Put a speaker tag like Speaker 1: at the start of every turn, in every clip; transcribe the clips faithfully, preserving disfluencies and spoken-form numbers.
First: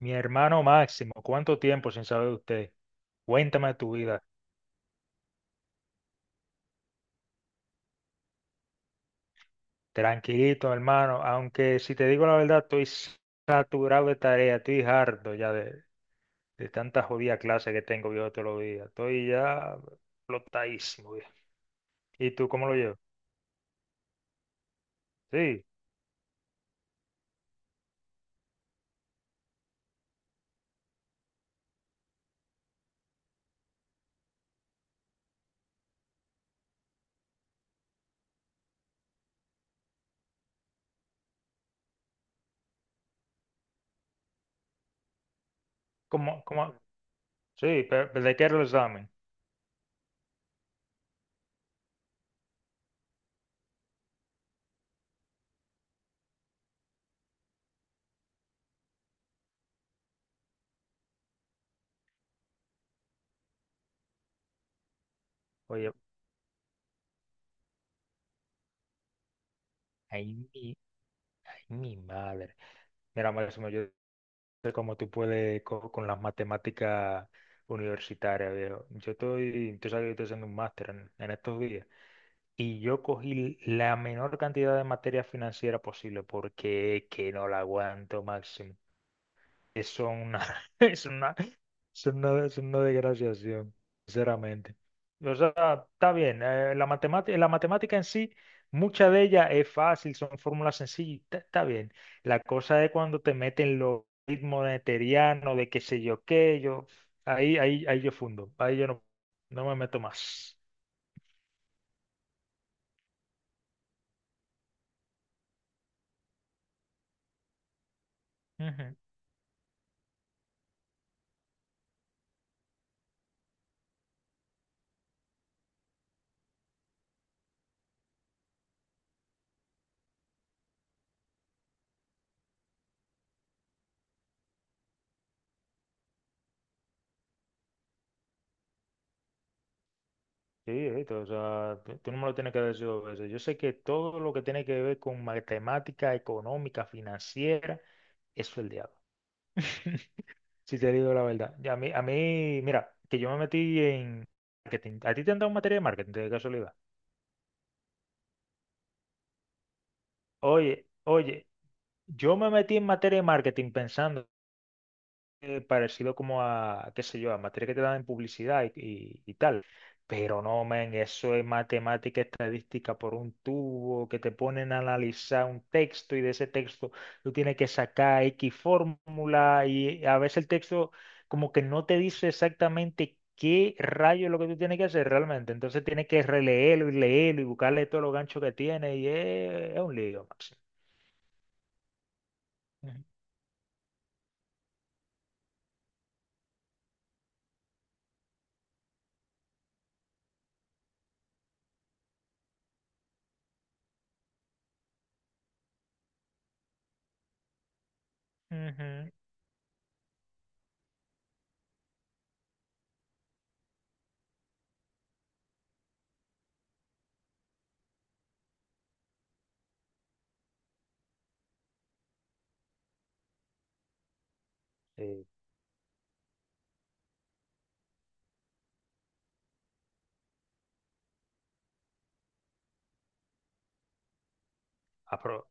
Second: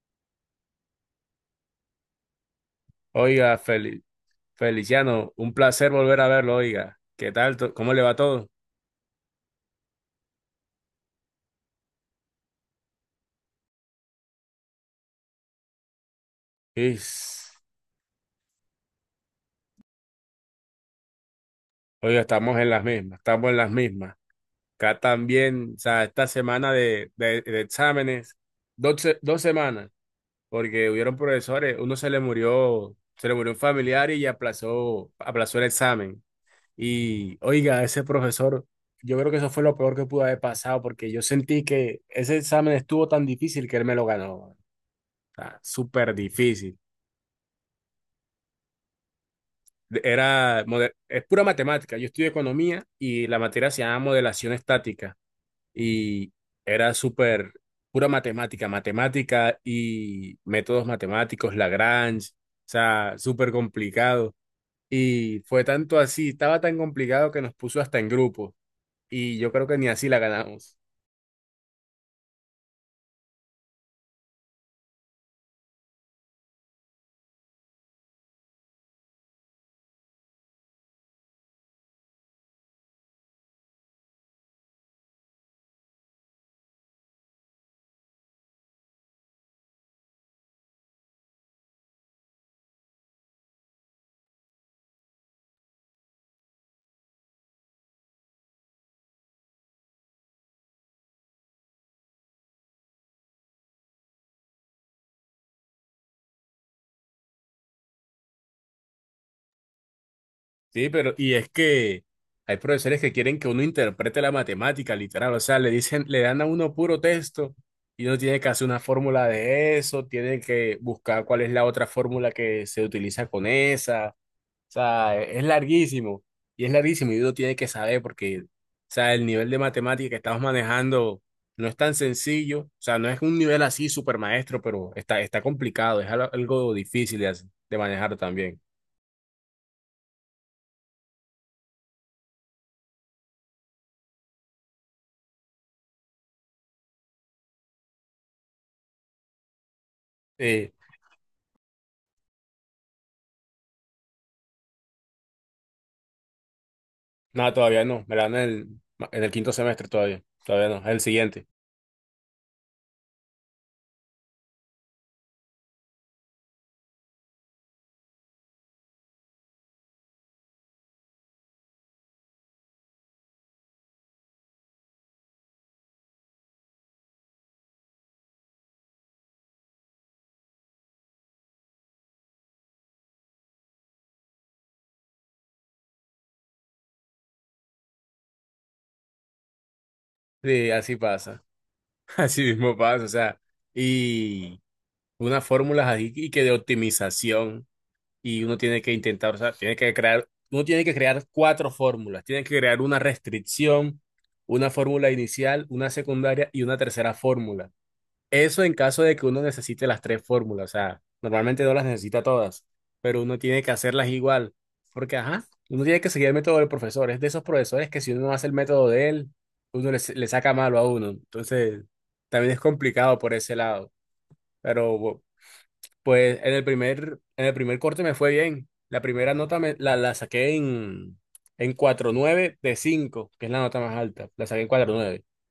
Speaker 1: Mi hermano Máximo, ¿cuánto tiempo sin saber de usted?
Speaker 2: Oiga,
Speaker 1: Cuéntame tu
Speaker 2: Fel-
Speaker 1: vida.
Speaker 2: Feliciano, un placer volver a verlo, oiga. ¿Qué tal? to- ¿Cómo le va todo?
Speaker 1: Tranquilito, hermano, aunque si te digo la verdad, estoy saturado de tarea, estoy harto ya de, de tanta jodida
Speaker 2: Is,
Speaker 1: clase que tengo yo todos los días. Estoy ya flotadísimo, viejo.
Speaker 2: Oiga,
Speaker 1: ¿Y tú
Speaker 2: estamos
Speaker 1: cómo
Speaker 2: en
Speaker 1: lo
Speaker 2: las
Speaker 1: llevas?
Speaker 2: mismas, estamos en las mismas. Acá
Speaker 1: Sí,
Speaker 2: también, o sea, esta semana de, de- de exámenes, dos, se- dos semanas, porque hubieron profesores, uno se le murió, se le murió un familiar y aplazó, aplazó el examen. Y, oiga, ese profesor, yo creo que eso fue lo peor que pudo haber pasado, porque yo sentí que ese examen estuvo tan difícil que él me lo ganó. O sea, súper
Speaker 1: ¿cómo, cómo?
Speaker 2: difícil.
Speaker 1: Sí, pero, pero ¿de qué era el examen?
Speaker 2: Era, mode- es pura matemática. Yo estudié economía y la materia se llama modelación estática y era súper pura matemática, matemática y métodos matemáticos, Lagrange, o sea, súper complicado. Y fue
Speaker 1: Oye,
Speaker 2: tanto así, estaba tan complicado que nos puso hasta en grupo y yo creo que ni así la
Speaker 1: ay mi,
Speaker 2: ganamos.
Speaker 1: ay, mi madre. Mira, Máximo, yo sé cómo tú puedes co- con, las matemáticas universitarias, viejo. Yo estoy, tú sabes que yo estoy haciendo un máster en, en estos días y yo cogí la menor cantidad de materia financiera posible porque es que no la aguanto, Máximo. Es una, es una es una, es una desgraciación, sinceramente. O sea, está bien. eh, la matemática, la matemática en sí, mucha de ella es fácil, son fórmulas sencillas, está, está bien. La cosa es cuando te meten los ritmos newtonianos, de qué sé yo qué, yo, ahí, ahí, ahí yo fundo, ahí yo no, no me meto más.
Speaker 2: Sí, pero y es que hay profesores que quieren que uno interprete la matemática, literal, o sea, le dicen, le dan a uno puro texto y uno tiene que hacer una
Speaker 1: Ujú.
Speaker 2: fórmula de eso, tiene que buscar cuál es la otra fórmula que se utiliza con esa, o sea, es es larguísimo y es larguísimo y uno tiene que saber porque, o sea, el nivel de matemática que estamos manejando no es tan sencillo, o sea, no es un nivel así super maestro, pero está, está complicado, es algo algo difícil de, hacer- de manejar también.
Speaker 1: Sí, esto, o sea, tú tú no me lo tienes que decir dos veces. Yo sé que todo lo que tiene que ver con matemática económica, financiera, eso es el diablo.
Speaker 2: Eh,
Speaker 1: Si te digo la verdad. Y A mí, a mí, mira, que yo me metí en marketing. ¿A ti te han dado materia de marketing de casualidad?
Speaker 2: No, todavía no. Me la dan en el, en el, quinto semestre todavía. Todavía
Speaker 1: Oye,
Speaker 2: no. El siguiente.
Speaker 1: oye, yo me metí en materia de marketing pensando eh, parecido como a, qué sé yo, a materia que te dan en publicidad y, y- y tal. Pero no, men eso es matemática estadística por un tubo, que te ponen a analizar un texto y de ese texto tú tienes que sacar X fórmula y a veces el texto como que no te dice exactamente qué rayo es lo que tú tienes que hacer realmente. Entonces tienes que releerlo y leerlo y buscarle todos los ganchos que tiene y es, es un lío, Máximo.
Speaker 2: Sí, así pasa. Así mismo
Speaker 1: Ujú.
Speaker 2: pasa. O sea, y unas fórmulas ahí y que de optimización. Y uno tiene que intentar, o sea, tiene que crear, uno tiene que crear cuatro fórmulas. Tiene que crear una restricción, una fórmula inicial, una secundaria y una tercera fórmula. Eso en caso
Speaker 1: Ujú.
Speaker 2: de que uno necesite las tres fórmulas, o sea, normalmente no las necesita todas, pero uno tiene que hacerlas igual, porque ajá, uno tiene que seguir el método del profesor, es de esos profesores que si uno no hace el método de él, uno le, le saca malo a uno, entonces también es complicado por ese lado, pero bu-
Speaker 1: Sí.
Speaker 2: pues en el primer, en el primer corte me fue bien, la primera nota me, la, la saqué en, en cuatro punto nueve de cinco, que es la nota más alta, la saqué en cuatro punto
Speaker 1: Ah,
Speaker 2: nueve.
Speaker 1: pero-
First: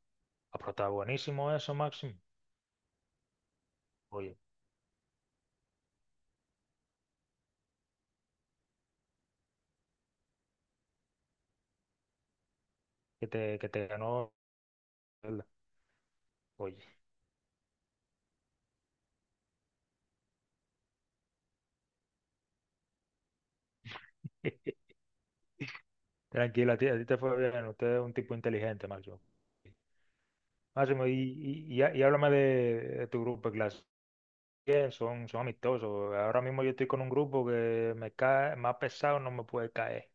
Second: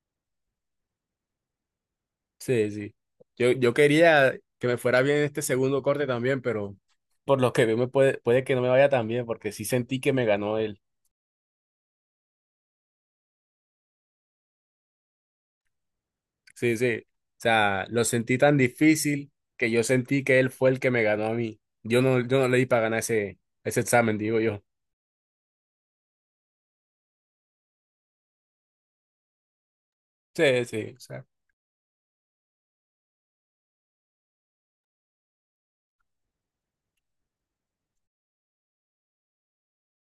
Speaker 1: ah, pero está buenísimo eso, Máximo.
Speaker 2: Sí, sí. Yo, yo quería
Speaker 1: Oye,
Speaker 2: que me fuera bien este segundo corte también, pero por lo que veo me puede, puede que no me vaya tan bien, porque sí sentí que me ganó él.
Speaker 1: que te, que te ganó. ¿Verdad?
Speaker 2: Sí, sí.
Speaker 1: Oye,
Speaker 2: O sea, lo sentí tan difícil que yo sentí que él fue el que me ganó a mí. Yo no, yo no le di para ganar ese, ese examen, digo yo.
Speaker 1: tranquilo, a ti, a ti te fue bien. Usted es un tipo inteligente, Máximo.
Speaker 2: Sí, sí. O
Speaker 1: Máximo, y,
Speaker 2: sea,
Speaker 1: y, y há- y háblame de, de tu grupo de clase. ¿Qué? Son, son amistosos. Ahora mismo yo estoy con un grupo que me cae, más pesado no me puede caer,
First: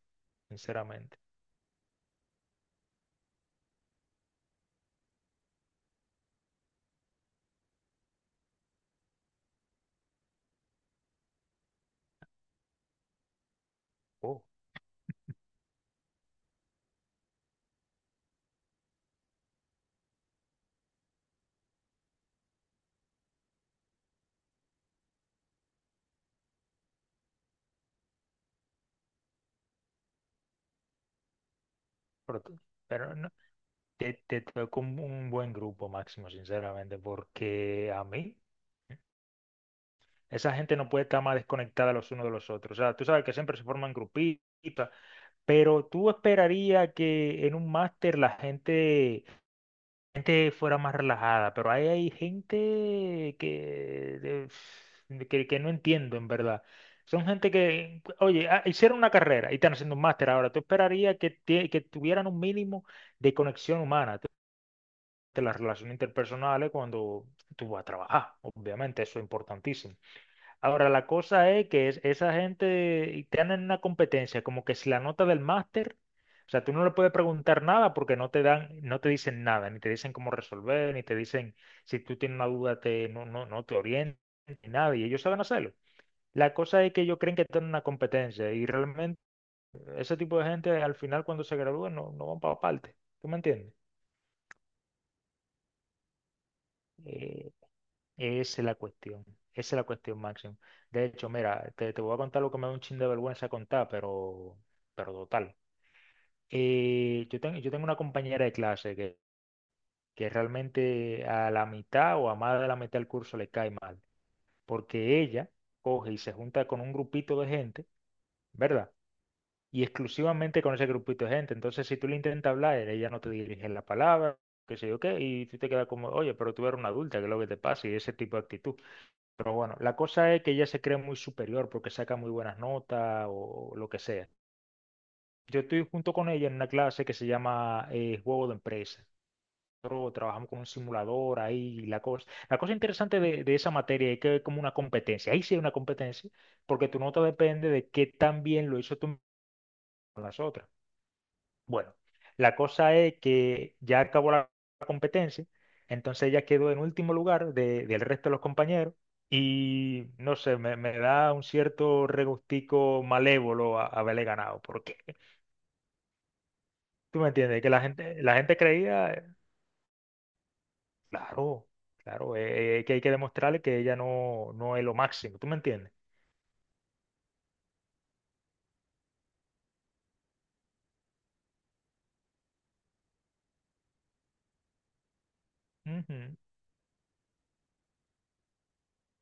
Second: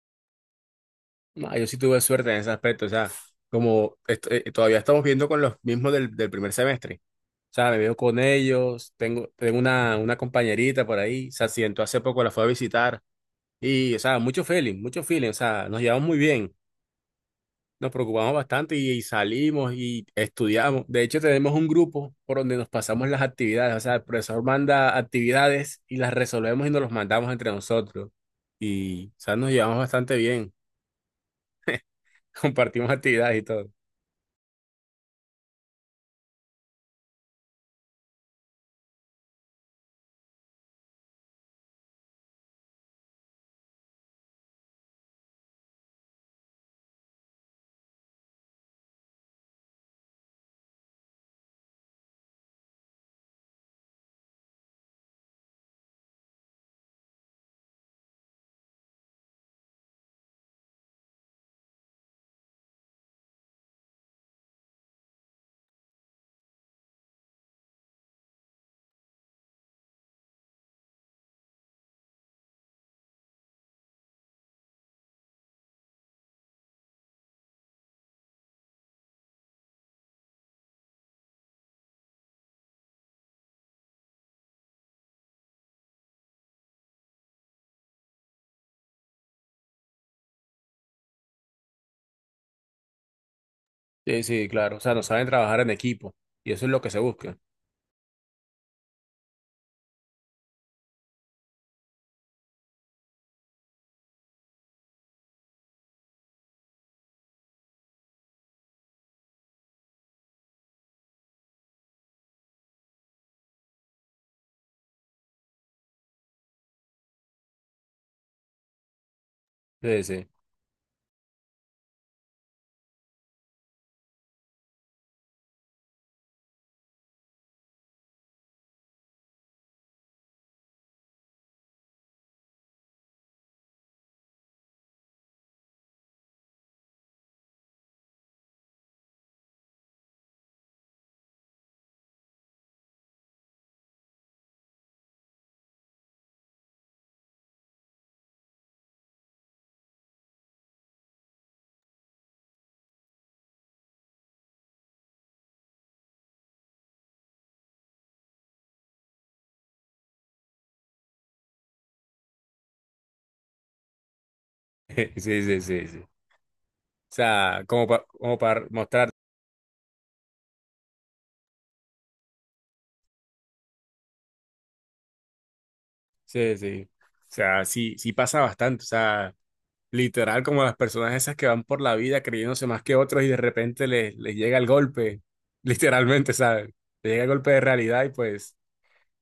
Speaker 1: sinceramente.
Speaker 2: no, yo sí tuve suerte en ese aspecto. O sea, como est- eh, todavía estamos viendo con los mismos del, del primer semestre. O sea, me veo con ellos, tengo, tengo una, una compañerita por ahí, se accidentó hace poco, la fue a visitar. Y, o sea, mucho
Speaker 1: Oh,
Speaker 2: feeling, mucho feeling, o sea, nos llevamos muy bien, nos preocupamos bastante y, y salimos y estudiamos. De hecho, tenemos un grupo por donde nos pasamos las actividades, o sea, el profesor manda actividades y las resolvemos y nos los mandamos entre nosotros. Y, o sea, nos llevamos bastante bien,
Speaker 1: pero, tú-
Speaker 2: compartimos
Speaker 1: pero no,
Speaker 2: actividades y todo.
Speaker 1: te, te tocó un, un buen grupo, Máximo, sinceramente, porque a mí, esa gente no puede estar más desconectada los unos de los otros. O sea, tú sabes que siempre se forman grupitos. Pero tú esperaría que en un máster la gente, gente fuera más relajada, pero ahí hay gente que, de- de- que, que no entiendo en verdad. Son gente que, oye, ah, hicieron una carrera y están haciendo un máster ahora. Tú esperaría que, tie- que tuvieran un mínimo de conexión humana, de las relaciones interpersonales cuando tú vas a trabajar. Obviamente, eso es importantísimo. Ahora, la cosa es que es, esa gente y te una competencia, como que si la nota del máster, o sea, tú no le puedes preguntar nada porque no te dan, no te dicen nada, ni te dicen cómo resolver, ni te dicen si tú tienes una duda, te, no, no, no te orientan, ni nada, y ellos saben hacerlo. La cosa es que ellos creen que tienen una competencia y realmente ese tipo de gente al final cuando se gradúan no, no van para parte, ¿tú me entiendes?
Speaker 2: Sí, sí, claro, o sea, nos saben trabajar en equipo y eso es lo que se busca.
Speaker 1: Eh, Esa es la cuestión, esa es la cuestión, Máximo. De hecho, mira, te, te voy a contar lo que me da un chin de vergüenza contar, pero, pero total. Eh, yo, tengo yo tengo una compañera de clase que, que realmente a la mitad o a más de la mitad del curso le cae mal, porque ella coge y se junta con un grupito de gente, ¿verdad? Y
Speaker 2: Sí, sí,
Speaker 1: exclusivamente con ese grupito de gente. Entonces, si tú le intentas hablar, ella no te dirige la palabra, qué sé yo qué, y tú te quedas como, oye, pero tú eres una adulta, ¿qué es lo que te pasa? Y ese tipo de actitud. Pero bueno, la cosa es que ella se cree muy superior porque saca muy buenas notas o lo que sea. Yo estoy junto con ella en una clase que se llama eh, Juego de Empresa. Nosotros trabajamos con un simulador ahí y la cosa. La cosa interesante de, de esa materia es que es como una competencia. Ahí sí hay una competencia porque tu nota depende de qué tan bien lo hizo tú con las otras. Bueno, la cosa es que ya acabó la competencia, entonces ella quedó en último lugar de- del resto de los compañeros y no sé, me, me da un cierto regustico malévolo a- haberle ganado, porque
Speaker 2: sí, sí, sí, sí. O
Speaker 1: tú me entiendes,
Speaker 2: sea,
Speaker 1: que la
Speaker 2: como, pa-
Speaker 1: gente, la
Speaker 2: como
Speaker 1: gente
Speaker 2: para mostrar,
Speaker 1: creía, eh, claro, claro, eh, eh, que hay que demostrarle que ella no, no es lo máximo, ¿tú me entiendes?
Speaker 2: sí, sí. O sea, sí, sí pasa bastante, o sea. Literal, como las personas esas que van por la vida creyéndose más que otros y de repente les, les llega el golpe, literalmente,
Speaker 1: Ujú.
Speaker 2: ¿sabes? Les llega el golpe de realidad y pues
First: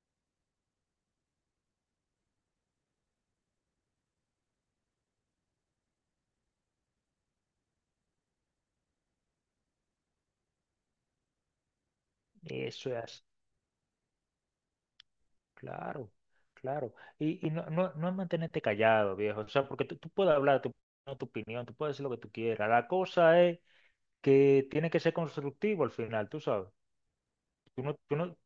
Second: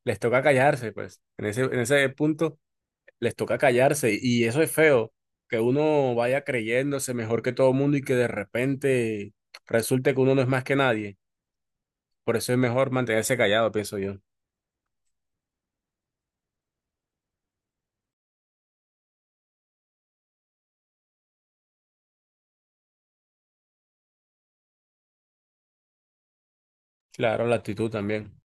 Speaker 2: les toca callarse, pues. En ese, en ese punto les toca callarse y eso es feo, que uno vaya creyéndose mejor que todo el mundo y que de repente resulte que uno no es más que nadie. Por eso es mejor
Speaker 1: Eso es así.
Speaker 2: mantenerse callado, pienso yo.
Speaker 1: Claro, claro. Y, y no, no, no es mantenerte callado, viejo. O sea, porque tú, tú puedes hablar tu, tu opinión, tú puedes decir lo que tú quieras. La cosa es que tiene que ser constructivo al final, tú sabes.
Speaker 2: Claro, la
Speaker 1: Tú
Speaker 2: actitud
Speaker 1: no, tú
Speaker 2: también.
Speaker 1: no,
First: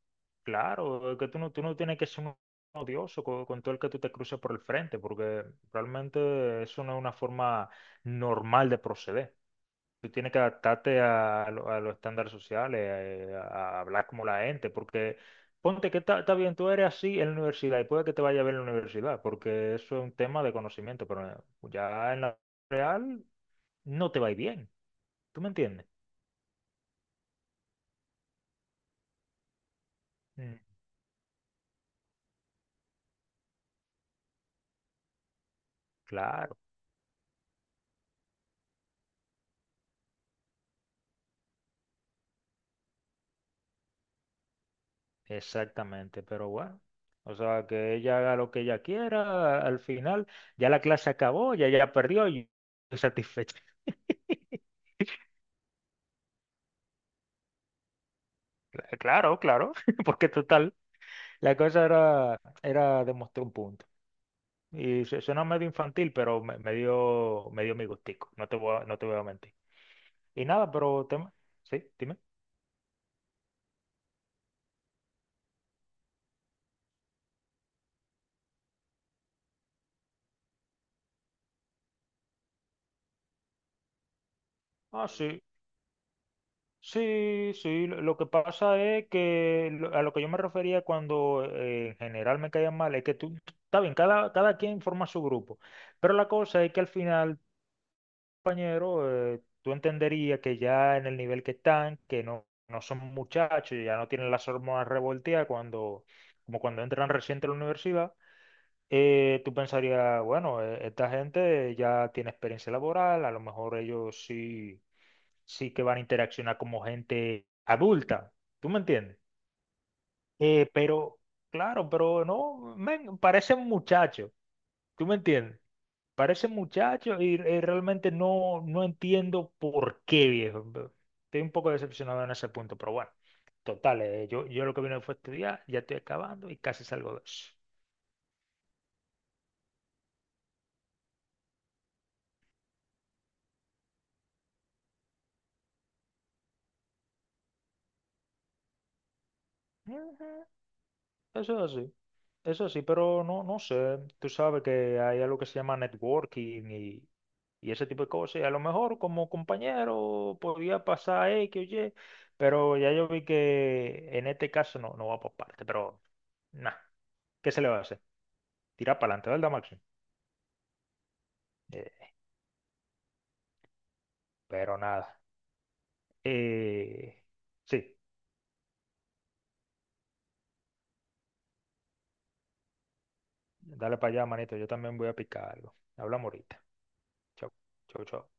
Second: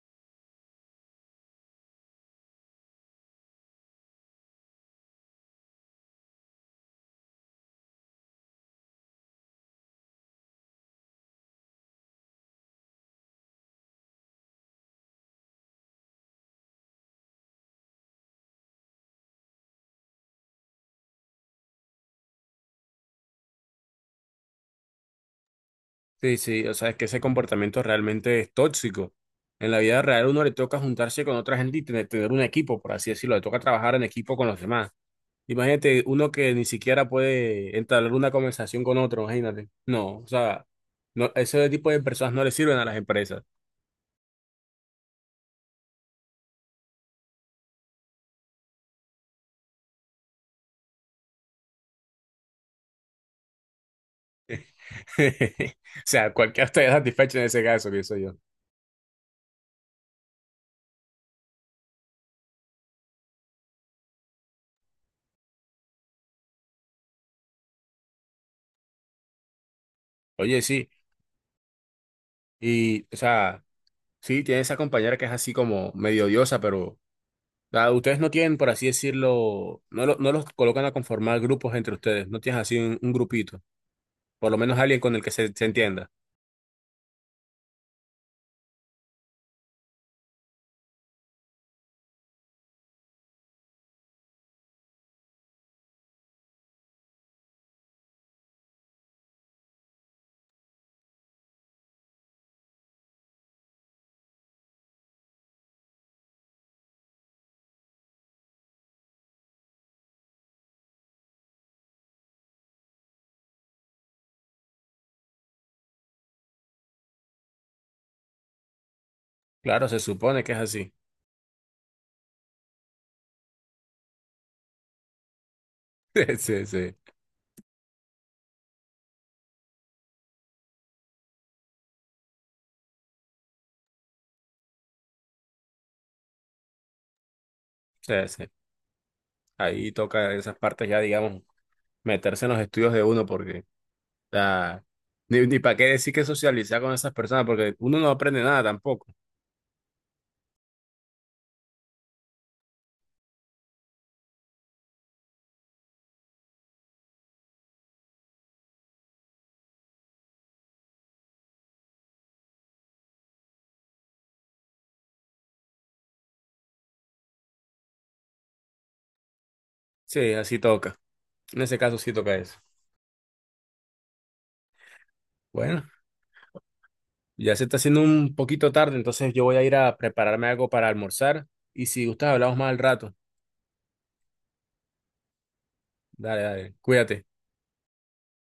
Speaker 1: claro, es que tú no, tú no tienes que ser un odioso con, con todo el que tú te cruces por el frente, porque realmente eso no es una forma normal de proceder. Tú tienes que adaptarte a, lo- a los estándares sociales, eh, a, a hablar como la gente, porque ponte que está, está bien, tú eres así en la universidad y puede que te vaya bien en la universidad, porque eso es un tema de conocimiento, pero ya en la real no te va a ir bien. ¿Tú me entiendes?
Speaker 2: Sí, sí, o sea, es que ese comportamiento realmente es tóxico. En la vida real uno le
Speaker 1: Mm,
Speaker 2: toca juntarse con otra gente y tener, tener un equipo, por así decirlo, le toca trabajar en equipo con los demás. Imagínate uno que
Speaker 1: claro,
Speaker 2: ni siquiera puede entablar una conversación con otro, imagínate. No, o sea, no, ese tipo de personas no le sirven a las empresas.
Speaker 1: exactamente, pero bueno. O sea, que ella haga lo que ella quiera, al final ya la clase acabó, ya ya perdió y estoy satisfecho.
Speaker 2: O sea, cualquiera estaría satisfecho en ese caso, pienso yo.
Speaker 1: Claro, claro, porque total. La cosa era, era demostrar un punto. Y su- suena medio infantil, pero me, me dio, me dio mi gustico. No te voy a, no te voy a mentir. Y
Speaker 2: Oye,
Speaker 1: nada,
Speaker 2: sí,
Speaker 1: pero tema. Sí, dime.
Speaker 2: y, o sea, sí, tiene esa compañera que es así como medio odiosa, pero. Ah, ustedes no tienen, por así decirlo, no, lo- no los colocan a conformar grupos entre ustedes, no tienes así un, un grupito, por lo menos alguien
Speaker 1: Ah,
Speaker 2: con el que
Speaker 1: sí.
Speaker 2: se, se entienda.
Speaker 1: Sí, sí. Lo lo que pasa es que lo- a lo que yo me refería cuando eh, en general me caían mal es que tú, está bien, cada, cada quien forma su grupo. Pero la cosa es que al final compañero, eh, tú entenderías que ya en el nivel que están, que no, no son muchachos, ya no tienen las hormonas revolteadas cuando, como cuando entran reciente a la universidad, eh, tú pensarías, bueno, eh, esta gente ya tiene experiencia laboral, a lo mejor ellos sí, sí que van a interaccionar como gente adulta, ¿tú me entiendes?
Speaker 2: Claro, se supone que es
Speaker 1: Eh,
Speaker 2: así.
Speaker 1: pero, claro, pero no, men, parecen muchachos, ¿tú me entiendes? Parece
Speaker 2: Sí, sí,
Speaker 1: muchacho y, eh, realmente no, no entiendo por qué, viejo. Estoy un poco decepcionado en ese punto, pero bueno, total, eh, yo, yo lo que vine fue a estudiar, ya estoy acabando y casi salgo de eso.
Speaker 2: sí, sí. Ahí toca esas partes ya, digamos, meterse en los estudios de uno, porque ah, ni, ni para qué decir que socializar con esas personas, porque uno no aprende nada tampoco.
Speaker 1: Ujú. Eso es así, eso sí, pero no, no sé, tú sabes que hay algo que se llama networking y, y ese tipo de cosas, y a lo mejor como compañero podía pasar X o Y, pero ya yo vi que en este caso no, no va por parte, pero nada, ¿qué se le va a hacer? Tira para adelante, ¿verdad, Maxi?
Speaker 2: Sí, así toca. En ese caso
Speaker 1: Eh,
Speaker 2: sí toca eso.
Speaker 1: pero nada.
Speaker 2: Bueno,
Speaker 1: Eh,
Speaker 2: ya se está
Speaker 1: sí,
Speaker 2: haciendo un poquito tarde, entonces yo voy a ir a prepararme algo para almorzar y si gustas hablamos más al rato.
Speaker 1: dale para allá, manito. Yo también voy a picar algo. Hablamos
Speaker 2: Dale,
Speaker 1: ahorita.
Speaker 2: dale, cuídate.
Speaker 1: Chau, chau, chau.